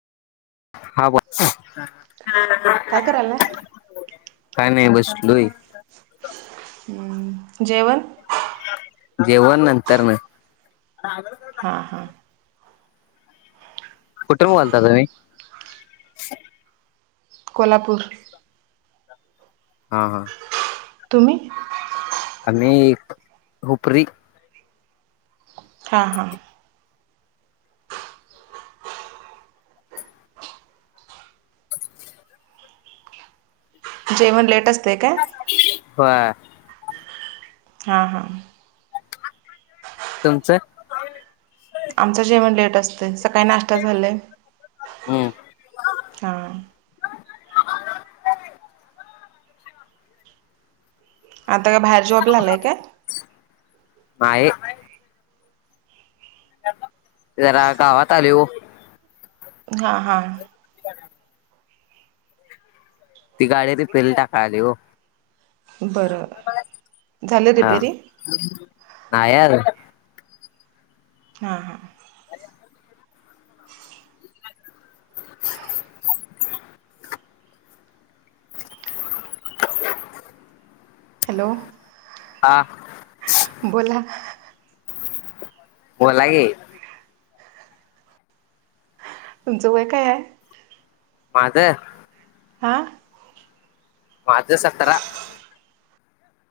हा बा, काय करायला काय नाही बसलोय. जेवण. जेवण नंतर न. हां हां. कुठून बोलता तूम्ही. कोल्हापूर. हा हा. तुम्ही. आम्ही खूपरी. हां हां. [unintelligible] [inaudible] जेवण लेट अस्तेय काय? व्हय. हां हां. तुमचं. आमचं जेवण लेट असतय, सकाळी नाष्टा झालंय. हम्म. हा. आता का, बाहेर जॉबला आलाय काय? हाये. जरा, गावात आले ओ. हा हा. [inaudible] ती गाडी रीपेला टाकाय आली ओ. बर, झालं रिपेरी नाय आजून. हा हा. हॅलो. हा. बोला. बोला की. तुमचं वय काय आहे? माझं. आ. माझ सतरा.